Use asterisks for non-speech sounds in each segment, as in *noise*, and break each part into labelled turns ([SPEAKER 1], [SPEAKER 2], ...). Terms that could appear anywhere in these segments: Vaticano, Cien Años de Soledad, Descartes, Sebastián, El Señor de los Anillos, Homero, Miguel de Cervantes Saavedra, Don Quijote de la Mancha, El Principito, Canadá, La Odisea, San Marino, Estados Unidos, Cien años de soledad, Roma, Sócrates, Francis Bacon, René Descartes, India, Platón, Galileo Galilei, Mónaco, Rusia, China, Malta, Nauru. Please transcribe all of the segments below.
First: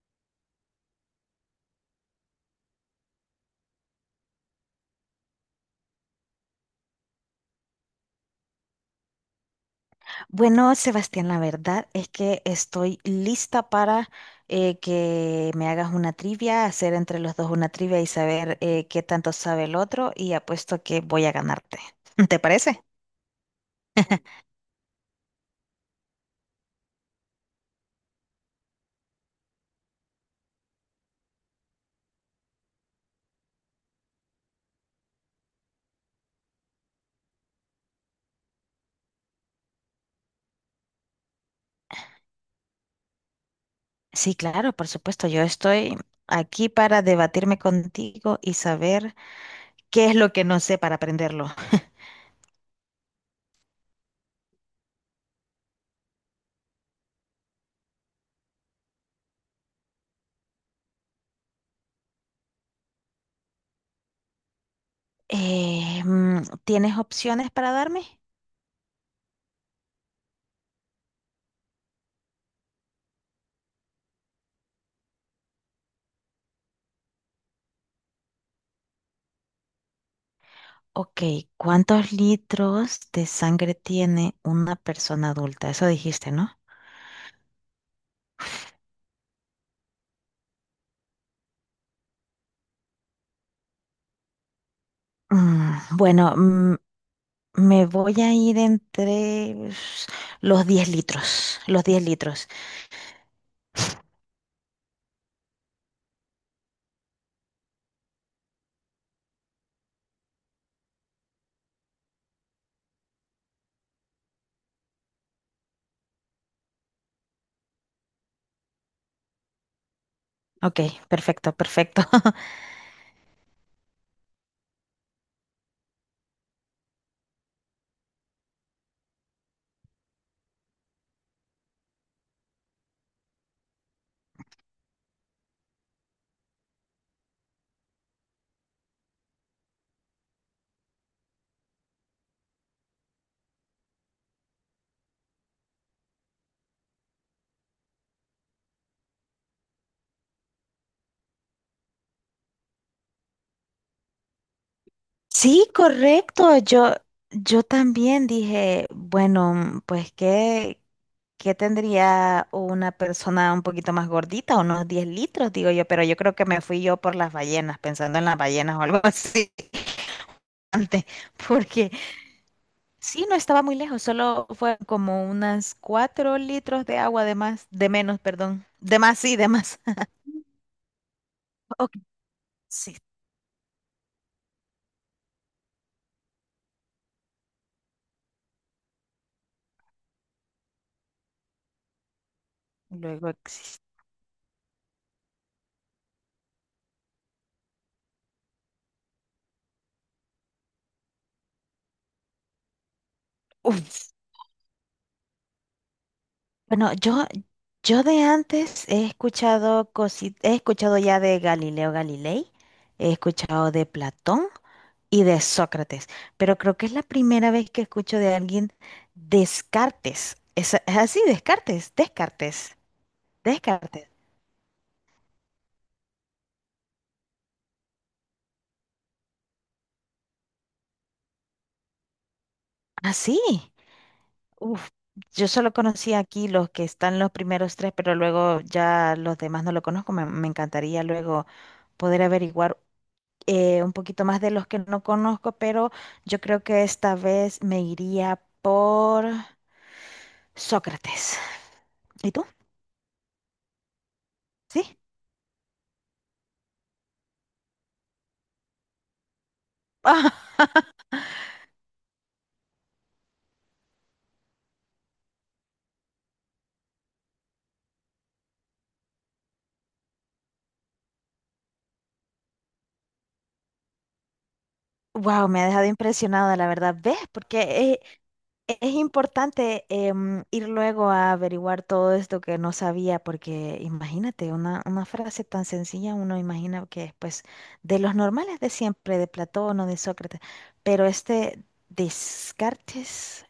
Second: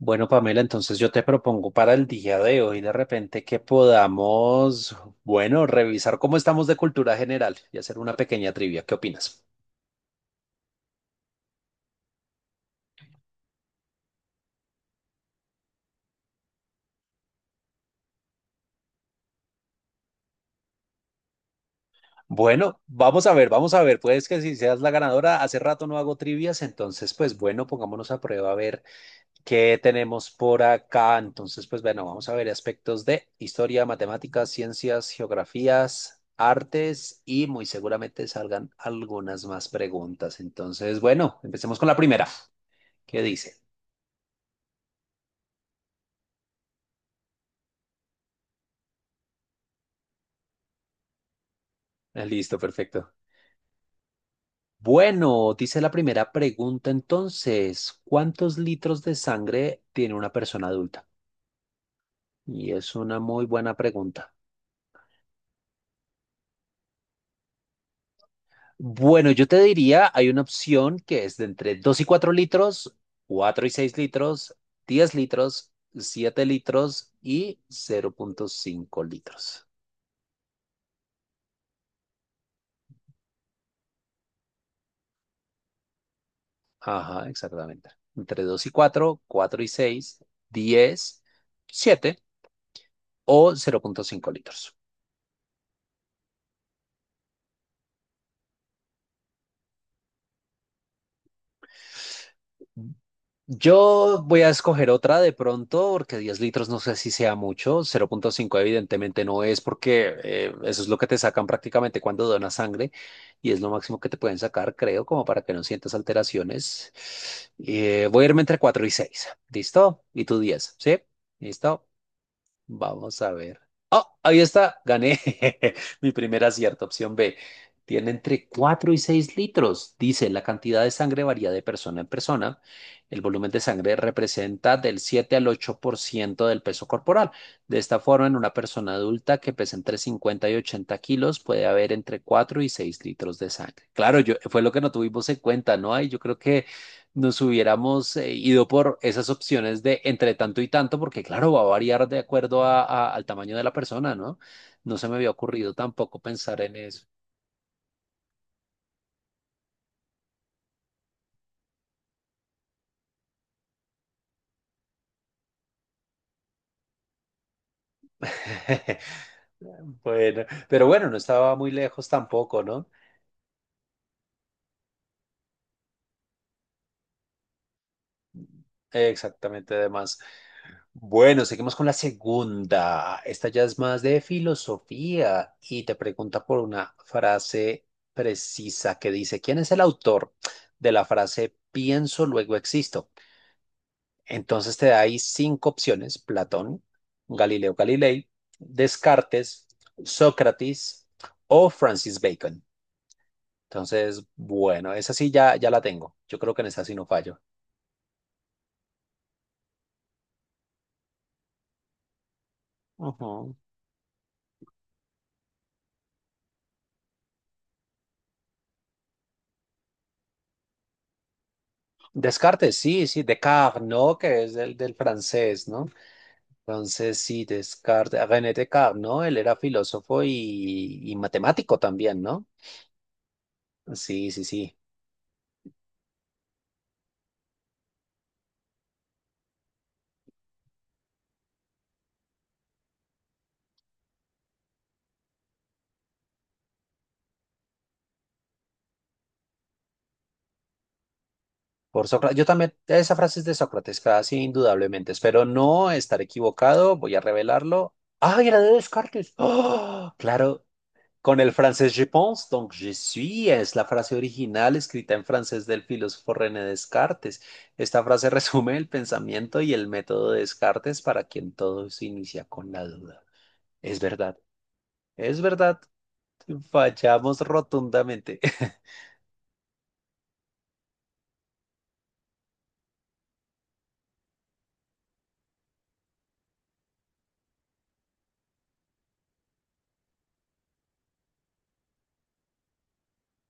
[SPEAKER 1] Bueno, Pamela, entonces yo te propongo para el día de hoy de repente que podamos, bueno, revisar cómo estamos de cultura general y hacer una pequeña trivia. ¿Qué opinas?
[SPEAKER 2] Bueno, Sebastián, la verdad es que estoy lista para que me hagas una trivia, hacer entre los dos una trivia y saber qué tanto sabe el otro y apuesto que voy a ganarte. *laughs* ¿Te
[SPEAKER 1] Bueno,
[SPEAKER 2] parece?
[SPEAKER 1] vamos a ver, vamos a ver. Puedes que si seas la ganadora, hace rato no hago trivias, entonces pues bueno, pongámonos a prueba a ver qué tenemos por acá. Entonces pues bueno, vamos a ver aspectos de historia, matemáticas, ciencias, geografías, artes y muy seguramente salgan algunas más preguntas. Entonces, bueno, empecemos con la primera. ¿Qué dice?
[SPEAKER 2] Sí, claro, por supuesto. Yo estoy aquí para debatirme contigo y saber qué es lo que no sé para aprenderlo.
[SPEAKER 1] Ah, listo, perfecto. Bueno, dice la primera pregunta entonces, ¿cuántos litros de sangre tiene una persona adulta? Y es una muy buena pregunta.
[SPEAKER 2] ¿Tienes opciones para darme?
[SPEAKER 1] Bueno, yo te diría, hay una opción que es de entre 2 y 4 litros, 4 y 6 litros, 10 litros, 7 litros y 0,5 litros.
[SPEAKER 2] Ok, ¿cuántos litros de sangre tiene una persona adulta? Eso dijiste, ¿no?
[SPEAKER 1] Ajá, exactamente. Entre 2 y 4, 4 y 6, 10, 7 o 0,5 litros.
[SPEAKER 2] Mm, Bueno, me voy a ir entre los 10 litros, los 10 litros.
[SPEAKER 1] Yo voy a escoger otra de pronto, porque 10 litros no sé si sea mucho. 0,5 evidentemente no es, porque eso es lo que te sacan prácticamente cuando donas sangre y es lo máximo que te pueden sacar, creo, como para que no sientas alteraciones. Voy a irme entre 4 y 6. ¿Listo? Y tú 10,
[SPEAKER 2] Ok,
[SPEAKER 1] ¿sí?
[SPEAKER 2] perfecto,
[SPEAKER 1] ¿Listo?
[SPEAKER 2] perfecto. *laughs*
[SPEAKER 1] Vamos a ver. ¡Oh! Ahí está. Gané. *laughs* Mi primer acierto, opción B. Tiene entre 4 y 6 litros. Dice, la cantidad de sangre varía de persona en persona. El volumen de sangre representa del 7 al 8% del peso corporal. De esta forma, en una persona adulta que pesa entre 50 y 80 kilos, puede haber entre 4 y 6 litros de sangre. Claro, yo, fue lo que no tuvimos en cuenta, ¿no? Ay, yo creo que nos hubiéramos ido por esas opciones de entre tanto y tanto, porque claro, va a variar de acuerdo al tamaño de la persona, ¿no? No se me había
[SPEAKER 2] Sí,
[SPEAKER 1] ocurrido tampoco
[SPEAKER 2] correcto.
[SPEAKER 1] pensar en eso.
[SPEAKER 2] Yo también dije, bueno, pues ¿qué tendría una persona un poquito más gordita? Unos 10 litros, digo yo, pero yo creo que me fui yo por las ballenas, pensando en las ballenas o algo
[SPEAKER 1] *laughs*
[SPEAKER 2] así.
[SPEAKER 1] Bueno,
[SPEAKER 2] *laughs*
[SPEAKER 1] pero
[SPEAKER 2] Antes,
[SPEAKER 1] bueno, no estaba muy
[SPEAKER 2] porque
[SPEAKER 1] lejos tampoco, ¿no?
[SPEAKER 2] sí, no estaba muy lejos, solo fue como unas cuatro litros de agua de más, de menos, perdón. De más, sí, de
[SPEAKER 1] Exactamente,
[SPEAKER 2] más. *laughs*
[SPEAKER 1] además. Bueno, seguimos con la
[SPEAKER 2] Ok, sí,
[SPEAKER 1] segunda. Esta ya es más de filosofía y te pregunta por una frase precisa que dice, ¿quién es el autor de la frase pienso, luego existo?
[SPEAKER 2] luego existe.
[SPEAKER 1] Entonces te da ahí cinco opciones: Platón, Galileo Galilei, Descartes, Sócrates o Francis Bacon.
[SPEAKER 2] Uf.
[SPEAKER 1] Entonces, bueno, esa sí ya, ya la tengo. Yo creo que en esa
[SPEAKER 2] Bueno,
[SPEAKER 1] sí no fallo.
[SPEAKER 2] yo de antes he escuchado he escuchado ya de Galileo Galilei, he
[SPEAKER 1] Ujú.
[SPEAKER 2] escuchado de Platón y de Sócrates, pero creo que es la primera vez que escucho de alguien Descartes. ¿Es así, Descartes,
[SPEAKER 1] Descartes,
[SPEAKER 2] Descartes,
[SPEAKER 1] sí, sí, Descartes,
[SPEAKER 2] Descartes.
[SPEAKER 1] ¿no? Que es del francés, ¿no? Entonces, sí, Descartes, René Descartes, ¿no? Él era filósofo y matemático también, ¿no?
[SPEAKER 2] Así.
[SPEAKER 1] Sí, sí, sí.
[SPEAKER 2] Uf, yo solo conocí aquí los que están los primeros tres, pero luego ya los demás no lo conozco. Me encantaría luego poder averiguar un poquito más de los que no conozco, pero yo creo que esta vez me iría por Sócrates.
[SPEAKER 1] Por
[SPEAKER 2] ¿Y
[SPEAKER 1] Sócrates. Yo
[SPEAKER 2] tú?
[SPEAKER 1] también, esa frase es de Sócrates, casi
[SPEAKER 2] ¿Sí?
[SPEAKER 1] indudablemente. Espero no estar equivocado, voy a revelarlo. ¡Ay, era de Descartes! ¡Ah!
[SPEAKER 2] *laughs*
[SPEAKER 1] Claro, con el francés je pense, donc je suis, es la frase original escrita en francés del filósofo René Descartes. Esta frase *laughs* resume el pensamiento y el método de Descartes para quien todo se inicia con la duda. Es verdad, es
[SPEAKER 2] Wow, me ha
[SPEAKER 1] verdad,
[SPEAKER 2] dejado impresionada, la verdad. ¿Ves?
[SPEAKER 1] fallamos
[SPEAKER 2] Porque
[SPEAKER 1] rotundamente. *laughs*
[SPEAKER 2] es importante ir luego a averiguar todo esto que no sabía, porque imagínate, una frase tan sencilla, uno imagina que es pues de los normales de siempre, de Platón o de Sócrates, pero este Descartes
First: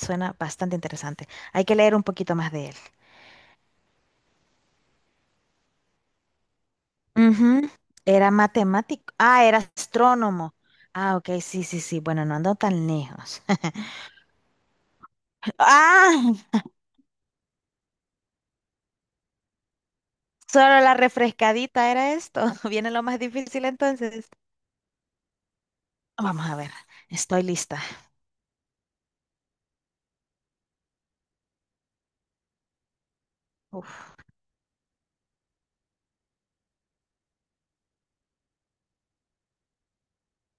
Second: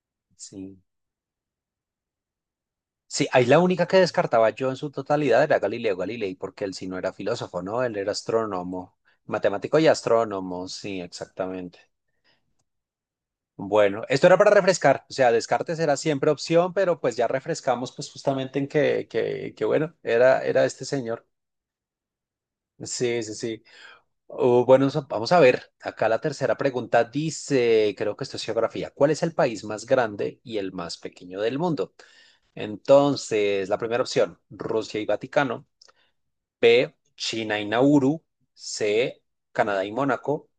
[SPEAKER 2] suena bastante
[SPEAKER 1] Sí.
[SPEAKER 2] interesante. Hay que leer un poquito más de él.
[SPEAKER 1] Sí, ahí la única que descartaba yo en su totalidad era Galileo Galilei, porque él sí no era filósofo,
[SPEAKER 2] Ujú.
[SPEAKER 1] ¿no? Él era
[SPEAKER 2] Era
[SPEAKER 1] astrónomo,
[SPEAKER 2] matemático. Ah, era
[SPEAKER 1] matemático y
[SPEAKER 2] astrónomo.
[SPEAKER 1] astrónomo, sí,
[SPEAKER 2] Ah, ok, sí,
[SPEAKER 1] exactamente.
[SPEAKER 2] sí, sí. Bueno, no ando tan lejos. *laughs*
[SPEAKER 1] Bueno, esto era para refrescar, o sea, Descartes era siempre
[SPEAKER 2] Ah,
[SPEAKER 1] opción, pero pues ya refrescamos pues justamente en que, que bueno, era, era
[SPEAKER 2] solo
[SPEAKER 1] este
[SPEAKER 2] la
[SPEAKER 1] señor.
[SPEAKER 2] refrescadita era esto. *laughs* Viene lo más
[SPEAKER 1] Sí, sí, sí.
[SPEAKER 2] difícil entonces.
[SPEAKER 1] Bueno, vamos a ver, acá la
[SPEAKER 2] Vamos a
[SPEAKER 1] tercera
[SPEAKER 2] ver,
[SPEAKER 1] pregunta
[SPEAKER 2] estoy lista.
[SPEAKER 1] dice, creo que esto es geografía, ¿cuál es el país más grande y el más pequeño del mundo? Entonces, la primera
[SPEAKER 2] Uf.
[SPEAKER 1] opción, Rusia y Vaticano. B, China y Nauru. C, Canadá y Mónaco.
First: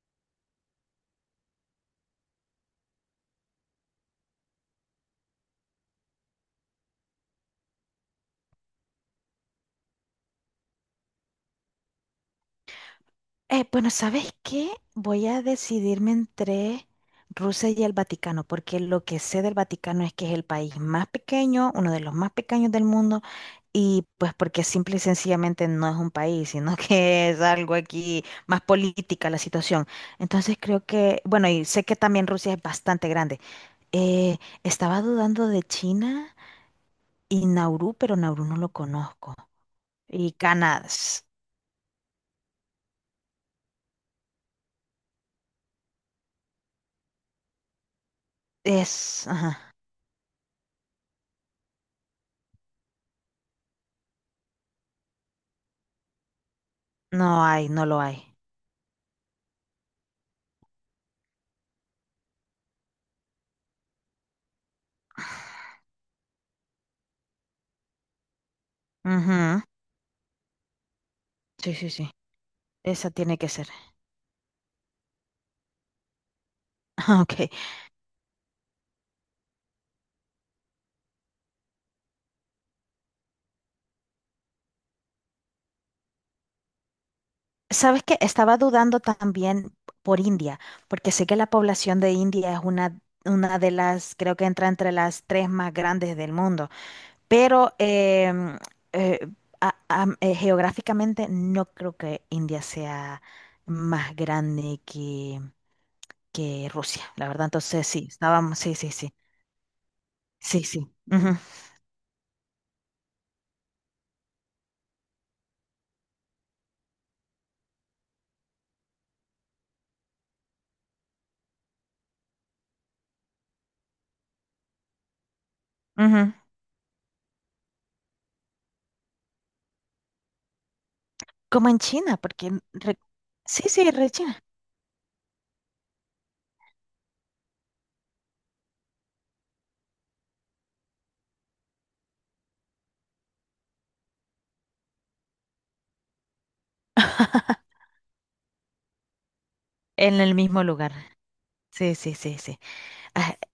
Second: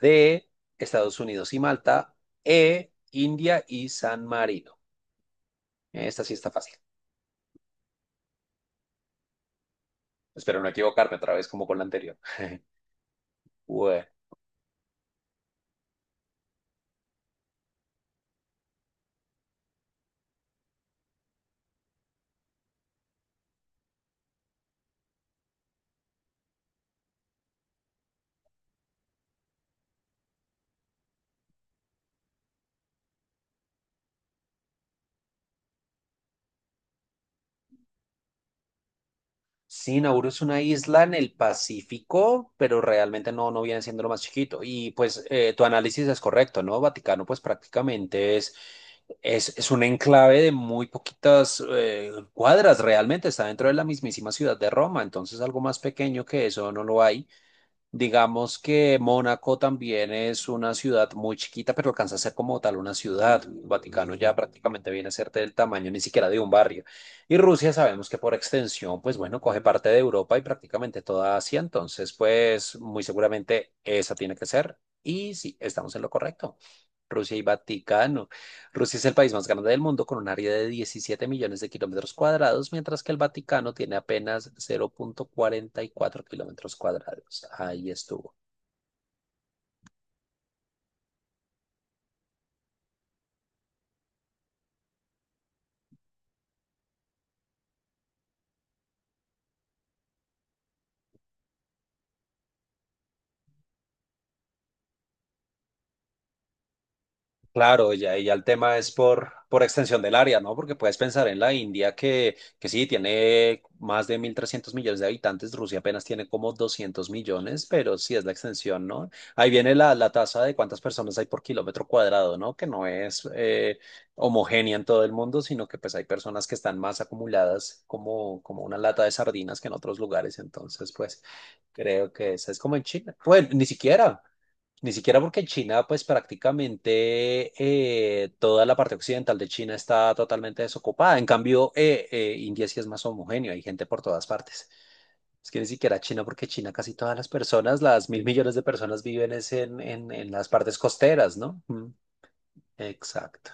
[SPEAKER 1] D, Estados Unidos y Malta. E, India y San Marino. Esta sí está fácil. Espero no equivocarme otra vez como con la anterior. *laughs*
[SPEAKER 2] Bueno,
[SPEAKER 1] Bueno.
[SPEAKER 2] ¿sabes qué? Voy a decidirme entre Rusia y el Vaticano, porque lo que sé del Vaticano es que es el país más pequeño, uno de los más pequeños del mundo, y pues porque simple y sencillamente no es un país, sino que *laughs* es algo aquí más política la situación. Entonces creo que, bueno, y sé que también Rusia es bastante grande. Eh, estaba dudando de China y Nauru, pero Nauru no lo conozco.
[SPEAKER 1] Sí, Nauru
[SPEAKER 2] Y
[SPEAKER 1] es una
[SPEAKER 2] Canadá
[SPEAKER 1] isla en el Pacífico, pero realmente no, no viene siendo lo más chiquito. Y pues tu análisis es correcto, ¿no? Vaticano pues prácticamente es...
[SPEAKER 2] es...
[SPEAKER 1] Es,
[SPEAKER 2] ajá.
[SPEAKER 1] es un enclave de muy poquitas cuadras, realmente está dentro de la mismísima ciudad de Roma, entonces algo más pequeño que eso no lo hay.
[SPEAKER 2] No hay, no lo hay.
[SPEAKER 1] Digamos que Mónaco también es una ciudad muy chiquita, pero alcanza a ser como tal una ciudad. El Vaticano ya prácticamente viene a ser del tamaño ni siquiera de un barrio. Y Rusia sabemos que por extensión, pues bueno, coge
[SPEAKER 2] Ujú.
[SPEAKER 1] parte de Europa y prácticamente toda Asia,
[SPEAKER 2] Sí, sí, sí.
[SPEAKER 1] entonces pues muy
[SPEAKER 2] Esa tiene que ser.
[SPEAKER 1] seguramente esa tiene que ser. Y sí, estamos en lo correcto.
[SPEAKER 2] *laughs*
[SPEAKER 1] Rusia y
[SPEAKER 2] Ok.
[SPEAKER 1] Vaticano. Rusia es el país más grande del mundo con un área de 17 millones de kilómetros cuadrados, mientras que el Vaticano tiene apenas 0,44 kilómetros cuadrados. Ahí
[SPEAKER 2] ¿Sabes qué?
[SPEAKER 1] estuvo.
[SPEAKER 2] Estaba dudando también por India, porque sé que la población de India es una de las, creo que entra entre las tres más grandes del mundo, pero eh, geográficamente no creo que India sea más grande que Rusia, la verdad. Entonces
[SPEAKER 1] Claro,
[SPEAKER 2] sí,
[SPEAKER 1] ya, y ya el
[SPEAKER 2] estábamos, sí,
[SPEAKER 1] tema
[SPEAKER 2] sí,
[SPEAKER 1] es
[SPEAKER 2] sí.
[SPEAKER 1] por extensión del área, ¿no?
[SPEAKER 2] Sí,
[SPEAKER 1] Porque
[SPEAKER 2] sí.
[SPEAKER 1] puedes pensar
[SPEAKER 2] Ujú,
[SPEAKER 1] en la India que sí, tiene más de 1.300 millones de habitantes, Rusia apenas tiene como 200 millones, pero sí es la extensión, ¿no? Ahí viene la tasa de cuántas personas hay por kilómetro cuadrado, ¿no? Que no es homogénea en todo el mundo, sino que pues hay
[SPEAKER 2] ujú.
[SPEAKER 1] personas que están más acumuladas como, como una lata de sardinas que en otros lugares, entonces pues
[SPEAKER 2] Como en
[SPEAKER 1] creo
[SPEAKER 2] China,
[SPEAKER 1] que
[SPEAKER 2] porque
[SPEAKER 1] esa es como en China. Bueno,
[SPEAKER 2] sí,
[SPEAKER 1] ni
[SPEAKER 2] sí, re
[SPEAKER 1] siquiera.
[SPEAKER 2] China.
[SPEAKER 1] Ni siquiera porque en China, pues prácticamente toda la parte occidental de China está totalmente desocupada. En cambio, India sí es más homogéneo, hay gente por todas partes. Es que ni siquiera China, porque China casi todas las personas, las mil millones de personas viven es en, en,
[SPEAKER 2] En
[SPEAKER 1] en
[SPEAKER 2] el
[SPEAKER 1] las
[SPEAKER 2] mismo
[SPEAKER 1] partes
[SPEAKER 2] lugar.
[SPEAKER 1] costeras, ¿no? Mm,
[SPEAKER 2] Sí, sí, sí, sí. Ah,
[SPEAKER 1] exacto.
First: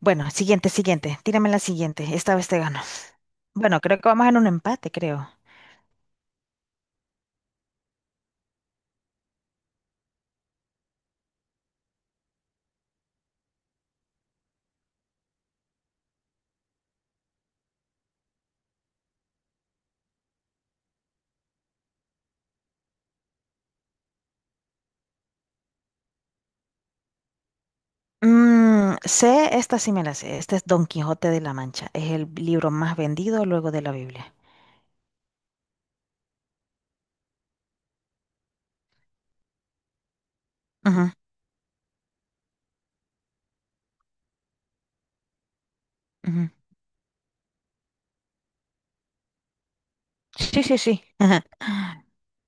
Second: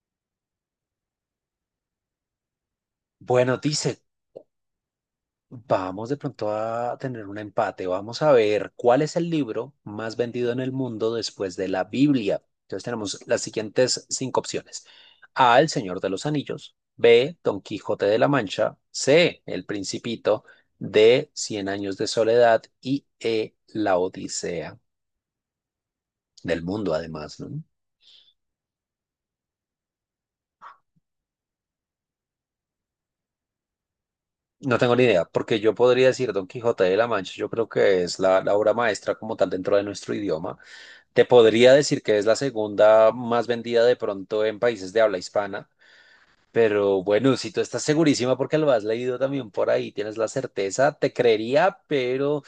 [SPEAKER 2] bueno, siguiente, siguiente. Tírame la siguiente. Esta vez te gano.
[SPEAKER 1] Bueno,
[SPEAKER 2] Bueno, creo
[SPEAKER 1] dice,
[SPEAKER 2] que vamos en un empate, creo.
[SPEAKER 1] vamos de pronto a tener un empate. Vamos a ver cuál es el libro más vendido en el mundo después de la Biblia. Entonces tenemos las siguientes cinco opciones. A, El Señor de los Anillos. B, Don Quijote de la Mancha. C, El Principito. D, Cien Años de Soledad. Y E, La Odisea del mundo, además, ¿no?
[SPEAKER 2] Sé, esta sí me la sé. Este es Don Quijote de la Mancha. Es el libro más vendido luego de la Biblia.
[SPEAKER 1] No tengo ni idea, porque yo podría decir Don Quijote de la Mancha. Yo creo que es la obra maestra como tal dentro de nuestro idioma.
[SPEAKER 2] Ujú,
[SPEAKER 1] Te podría decir que es la segunda más vendida de pronto en países de habla hispana,
[SPEAKER 2] ujú.
[SPEAKER 1] pero bueno, si tú estás segurísima porque lo has leído también por ahí, tienes la
[SPEAKER 2] Sí, sí,
[SPEAKER 1] certeza,
[SPEAKER 2] sí.
[SPEAKER 1] te creería,
[SPEAKER 2] *laughs*
[SPEAKER 1] pero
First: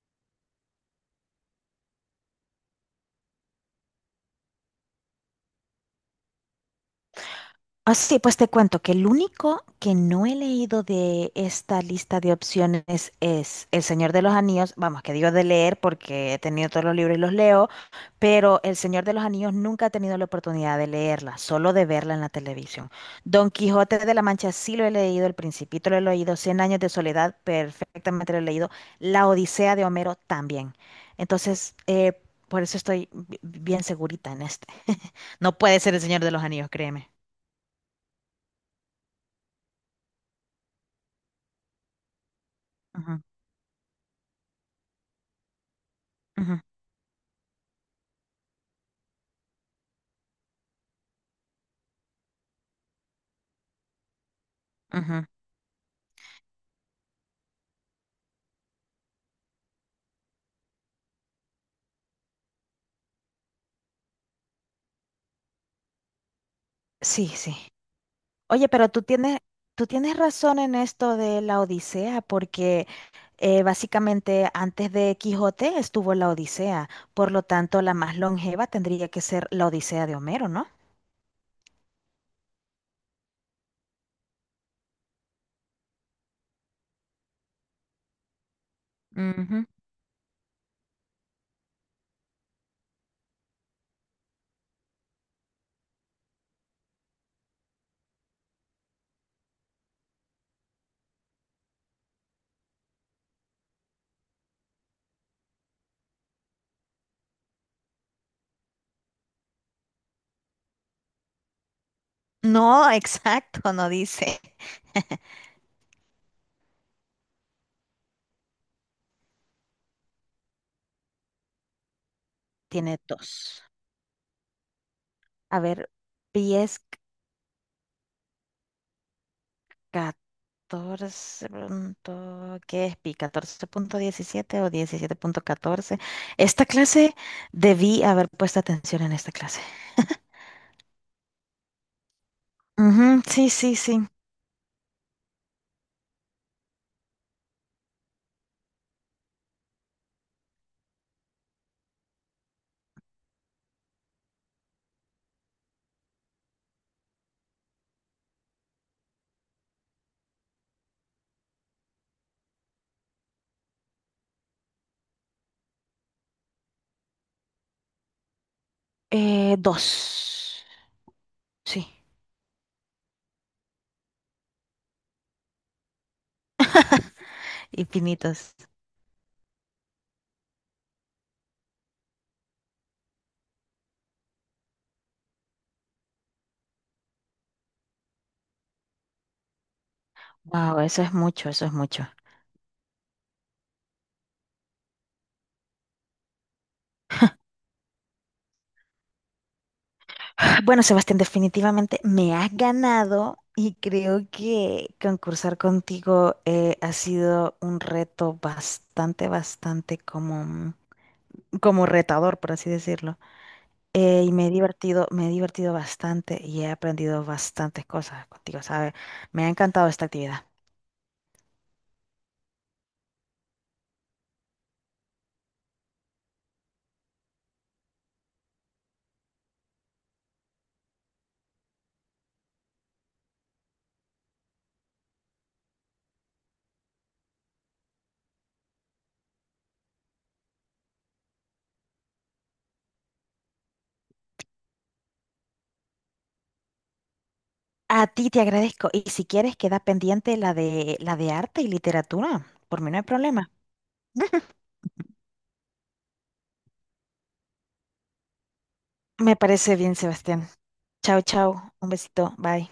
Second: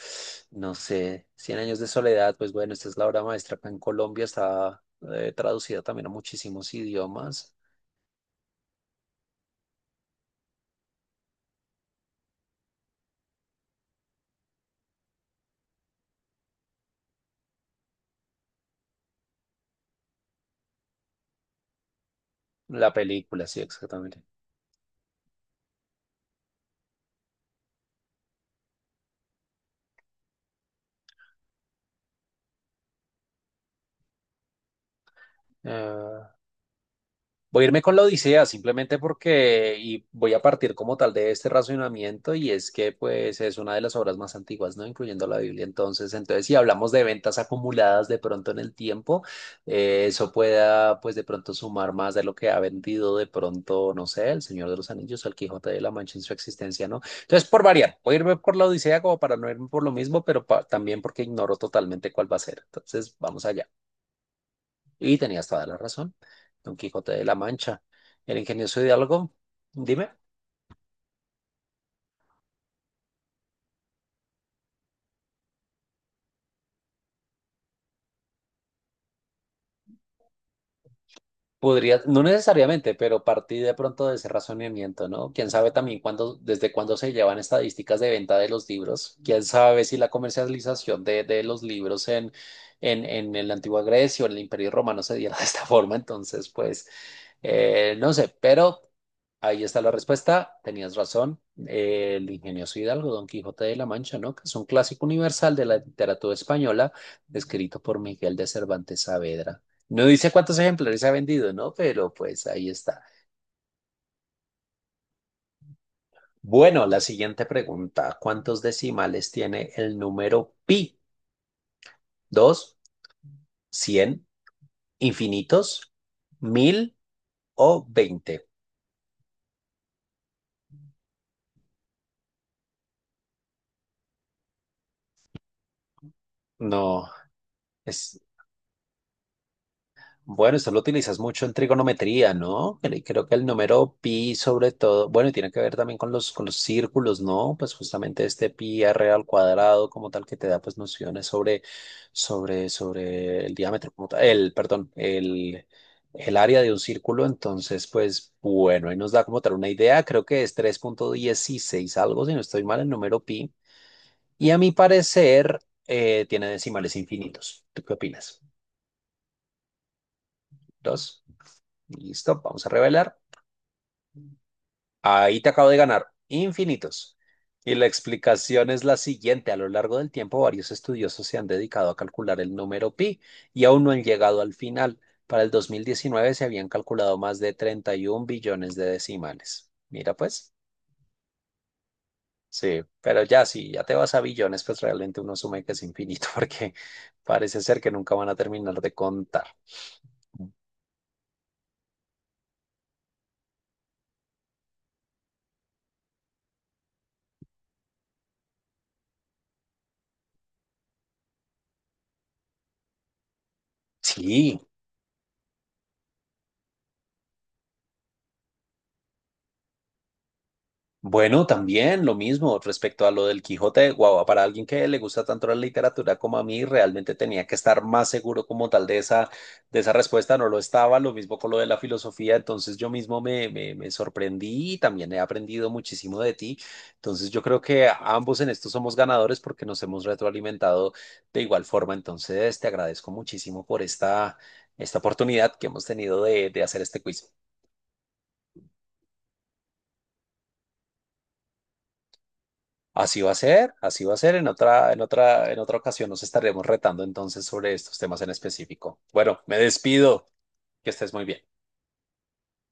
[SPEAKER 1] no sé, Cien años de soledad, pues bueno, esta es la obra maestra acá en Colombia, está traducida también a muchísimos idiomas.
[SPEAKER 2] Ah, sí, pues te cuento que el único que no he leído de esta lista de opciones es El Señor de los Anillos. Vamos, que digo de leer porque he tenido todos los libros y los leo, pero El Señor de los Anillos nunca he tenido la oportunidad de leerla, solo de verla en la televisión.
[SPEAKER 1] La película,
[SPEAKER 2] Don
[SPEAKER 1] sí,
[SPEAKER 2] Quijote de
[SPEAKER 1] exactamente.
[SPEAKER 2] la Mancha sí lo he leído, El Principito lo he leído, Cien años de soledad perfectamente lo he leído, La Odisea de Homero también. Entonces, por eso estoy bien segurita en este. *laughs* No puede ser El Señor de los Anillos, créeme.
[SPEAKER 1] Voy a irme con la Odisea simplemente porque, y voy a partir como tal de este razonamiento, y es que pues es una de las obras más antiguas, ¿no? Incluyendo la Biblia. Entonces si
[SPEAKER 2] Ujú,
[SPEAKER 1] hablamos de ventas acumuladas de pronto en el tiempo, eso pueda pues de pronto sumar más de lo que ha vendido de pronto, no sé, El Señor de los Anillos
[SPEAKER 2] ujú.
[SPEAKER 1] o El Quijote de la Mancha en su existencia, ¿no? Entonces, por variar, voy a irme por la Odisea como para no irme por lo mismo, pero también porque ignoro totalmente cuál va a ser. Entonces, vamos allá. Y tenías toda la razón. Don Quijote de
[SPEAKER 2] Sí,
[SPEAKER 1] la
[SPEAKER 2] sí.
[SPEAKER 1] Mancha. El
[SPEAKER 2] Oye,
[SPEAKER 1] ingenioso
[SPEAKER 2] pero
[SPEAKER 1] Hidalgo,
[SPEAKER 2] tú
[SPEAKER 1] dime,
[SPEAKER 2] tienes razón en esto de la Odisea, porque básicamente antes de Quijote estuvo la Odisea, por lo tanto la más longeva tendría que ser la Odisea de Homero, ¿no?
[SPEAKER 1] podría, no necesariamente, pero partí de pronto de ese razonamiento, ¿no? Quién sabe también cuándo, desde cuándo se llevan estadísticas de venta de los libros. Quién
[SPEAKER 2] Ujú.
[SPEAKER 1] sabe si la comercialización de los libros en la antigua Grecia o en el Imperio Romano se diera *laughs* de esta forma. Entonces, pues, no sé, pero. Ahí está la respuesta, tenías razón. El ingenioso Hidalgo, Don Quijote de la Mancha, ¿no? Que es un clásico universal de la literatura española, escrito por Miguel de Cervantes Saavedra. No dice cuántos ejemplares ha vendido, ¿no? Pero pues ahí
[SPEAKER 2] No, *laughs*
[SPEAKER 1] está.
[SPEAKER 2] exacto, no dice.
[SPEAKER 1] Bueno, la siguiente pregunta. ¿Cuántos decimales tiene el número pi? ¿Dos,
[SPEAKER 2] Tiene dos.
[SPEAKER 1] cien,
[SPEAKER 2] A ver,
[SPEAKER 1] infinitos,
[SPEAKER 2] pi es
[SPEAKER 1] mil o veinte?
[SPEAKER 2] 14. ¿Qué es pi? ¿Catorce punto diecisiete o diecisiete punto catorce? Esta
[SPEAKER 1] No,
[SPEAKER 2] clase debí
[SPEAKER 1] es,
[SPEAKER 2] haber puesto atención en esta clase.
[SPEAKER 1] bueno, eso lo utilizas mucho en trigonometría, ¿no?
[SPEAKER 2] Ujú,
[SPEAKER 1] Creo que el
[SPEAKER 2] sí, sí,
[SPEAKER 1] número
[SPEAKER 2] sí.
[SPEAKER 1] pi sobre todo, bueno, y tiene que ver también con los, círculos, ¿no? Pues justamente este pi r al cuadrado como tal que te da pues nociones sobre el diámetro, el, perdón, el área de un círculo. Entonces, pues bueno, ahí nos da como tal una idea. Creo que es 3,16 algo, si no estoy mal, el número pi. Y a mi parecer, tiene decimales infinitos. ¿Tú qué opinas?
[SPEAKER 2] Dos.
[SPEAKER 1] Dos.
[SPEAKER 2] Sí,
[SPEAKER 1] Listo, vamos a revelar. Ahí te acabo de ganar infinitos. Y la
[SPEAKER 2] infinitos.
[SPEAKER 1] explicación es la siguiente. A lo largo del tiempo, varios estudiosos se han dedicado a calcular el número pi y aún no han llegado al final. Para el 2019 se habían calculado más de 31 billones de decimales. Mira, pues,
[SPEAKER 2] Wow, eso es mucho, eso es mucho.
[SPEAKER 1] sí, pero ya si ya te vas a billones, pues realmente uno asume que es infinito *laughs* porque parece ser que nunca van a terminar de contar.
[SPEAKER 2] Bueno, Sebastián, definitivamente me has ganado y creo que concursar contigo ha sido un reto bastante, bastante como, como retador, por así decirlo. Y
[SPEAKER 1] Sí.
[SPEAKER 2] me he divertido bastante y he aprendido bastantes cosas contigo, ¿sabes? Me ha encantado esta actividad.
[SPEAKER 1] Bueno, también lo mismo respecto a lo del Quijote de Guava. Para alguien que le gusta tanto la literatura como a mí, realmente tenía que estar más seguro como tal de esa respuesta. No lo estaba, lo mismo con lo de la filosofía. Entonces yo mismo me, me sorprendí y también he aprendido muchísimo de ti. Entonces yo creo que ambos en esto somos ganadores porque nos hemos retroalimentado de igual forma. Entonces te agradezco muchísimo por esta oportunidad que hemos tenido de hacer este quiz.
[SPEAKER 2] A ti te agradezco. Y si quieres, queda pendiente la de arte y literatura. Por mí no hay
[SPEAKER 1] Así va a
[SPEAKER 2] problema.
[SPEAKER 1] ser, así va a ser.
[SPEAKER 2] *laughs*
[SPEAKER 1] En otra ocasión nos estaremos retando entonces sobre estos temas en específico.
[SPEAKER 2] Me
[SPEAKER 1] Bueno, me
[SPEAKER 2] parece bien,
[SPEAKER 1] despido.
[SPEAKER 2] Sebastián.
[SPEAKER 1] Que estés
[SPEAKER 2] Chao,
[SPEAKER 1] muy bien.
[SPEAKER 2] chao. Un besito. Bye.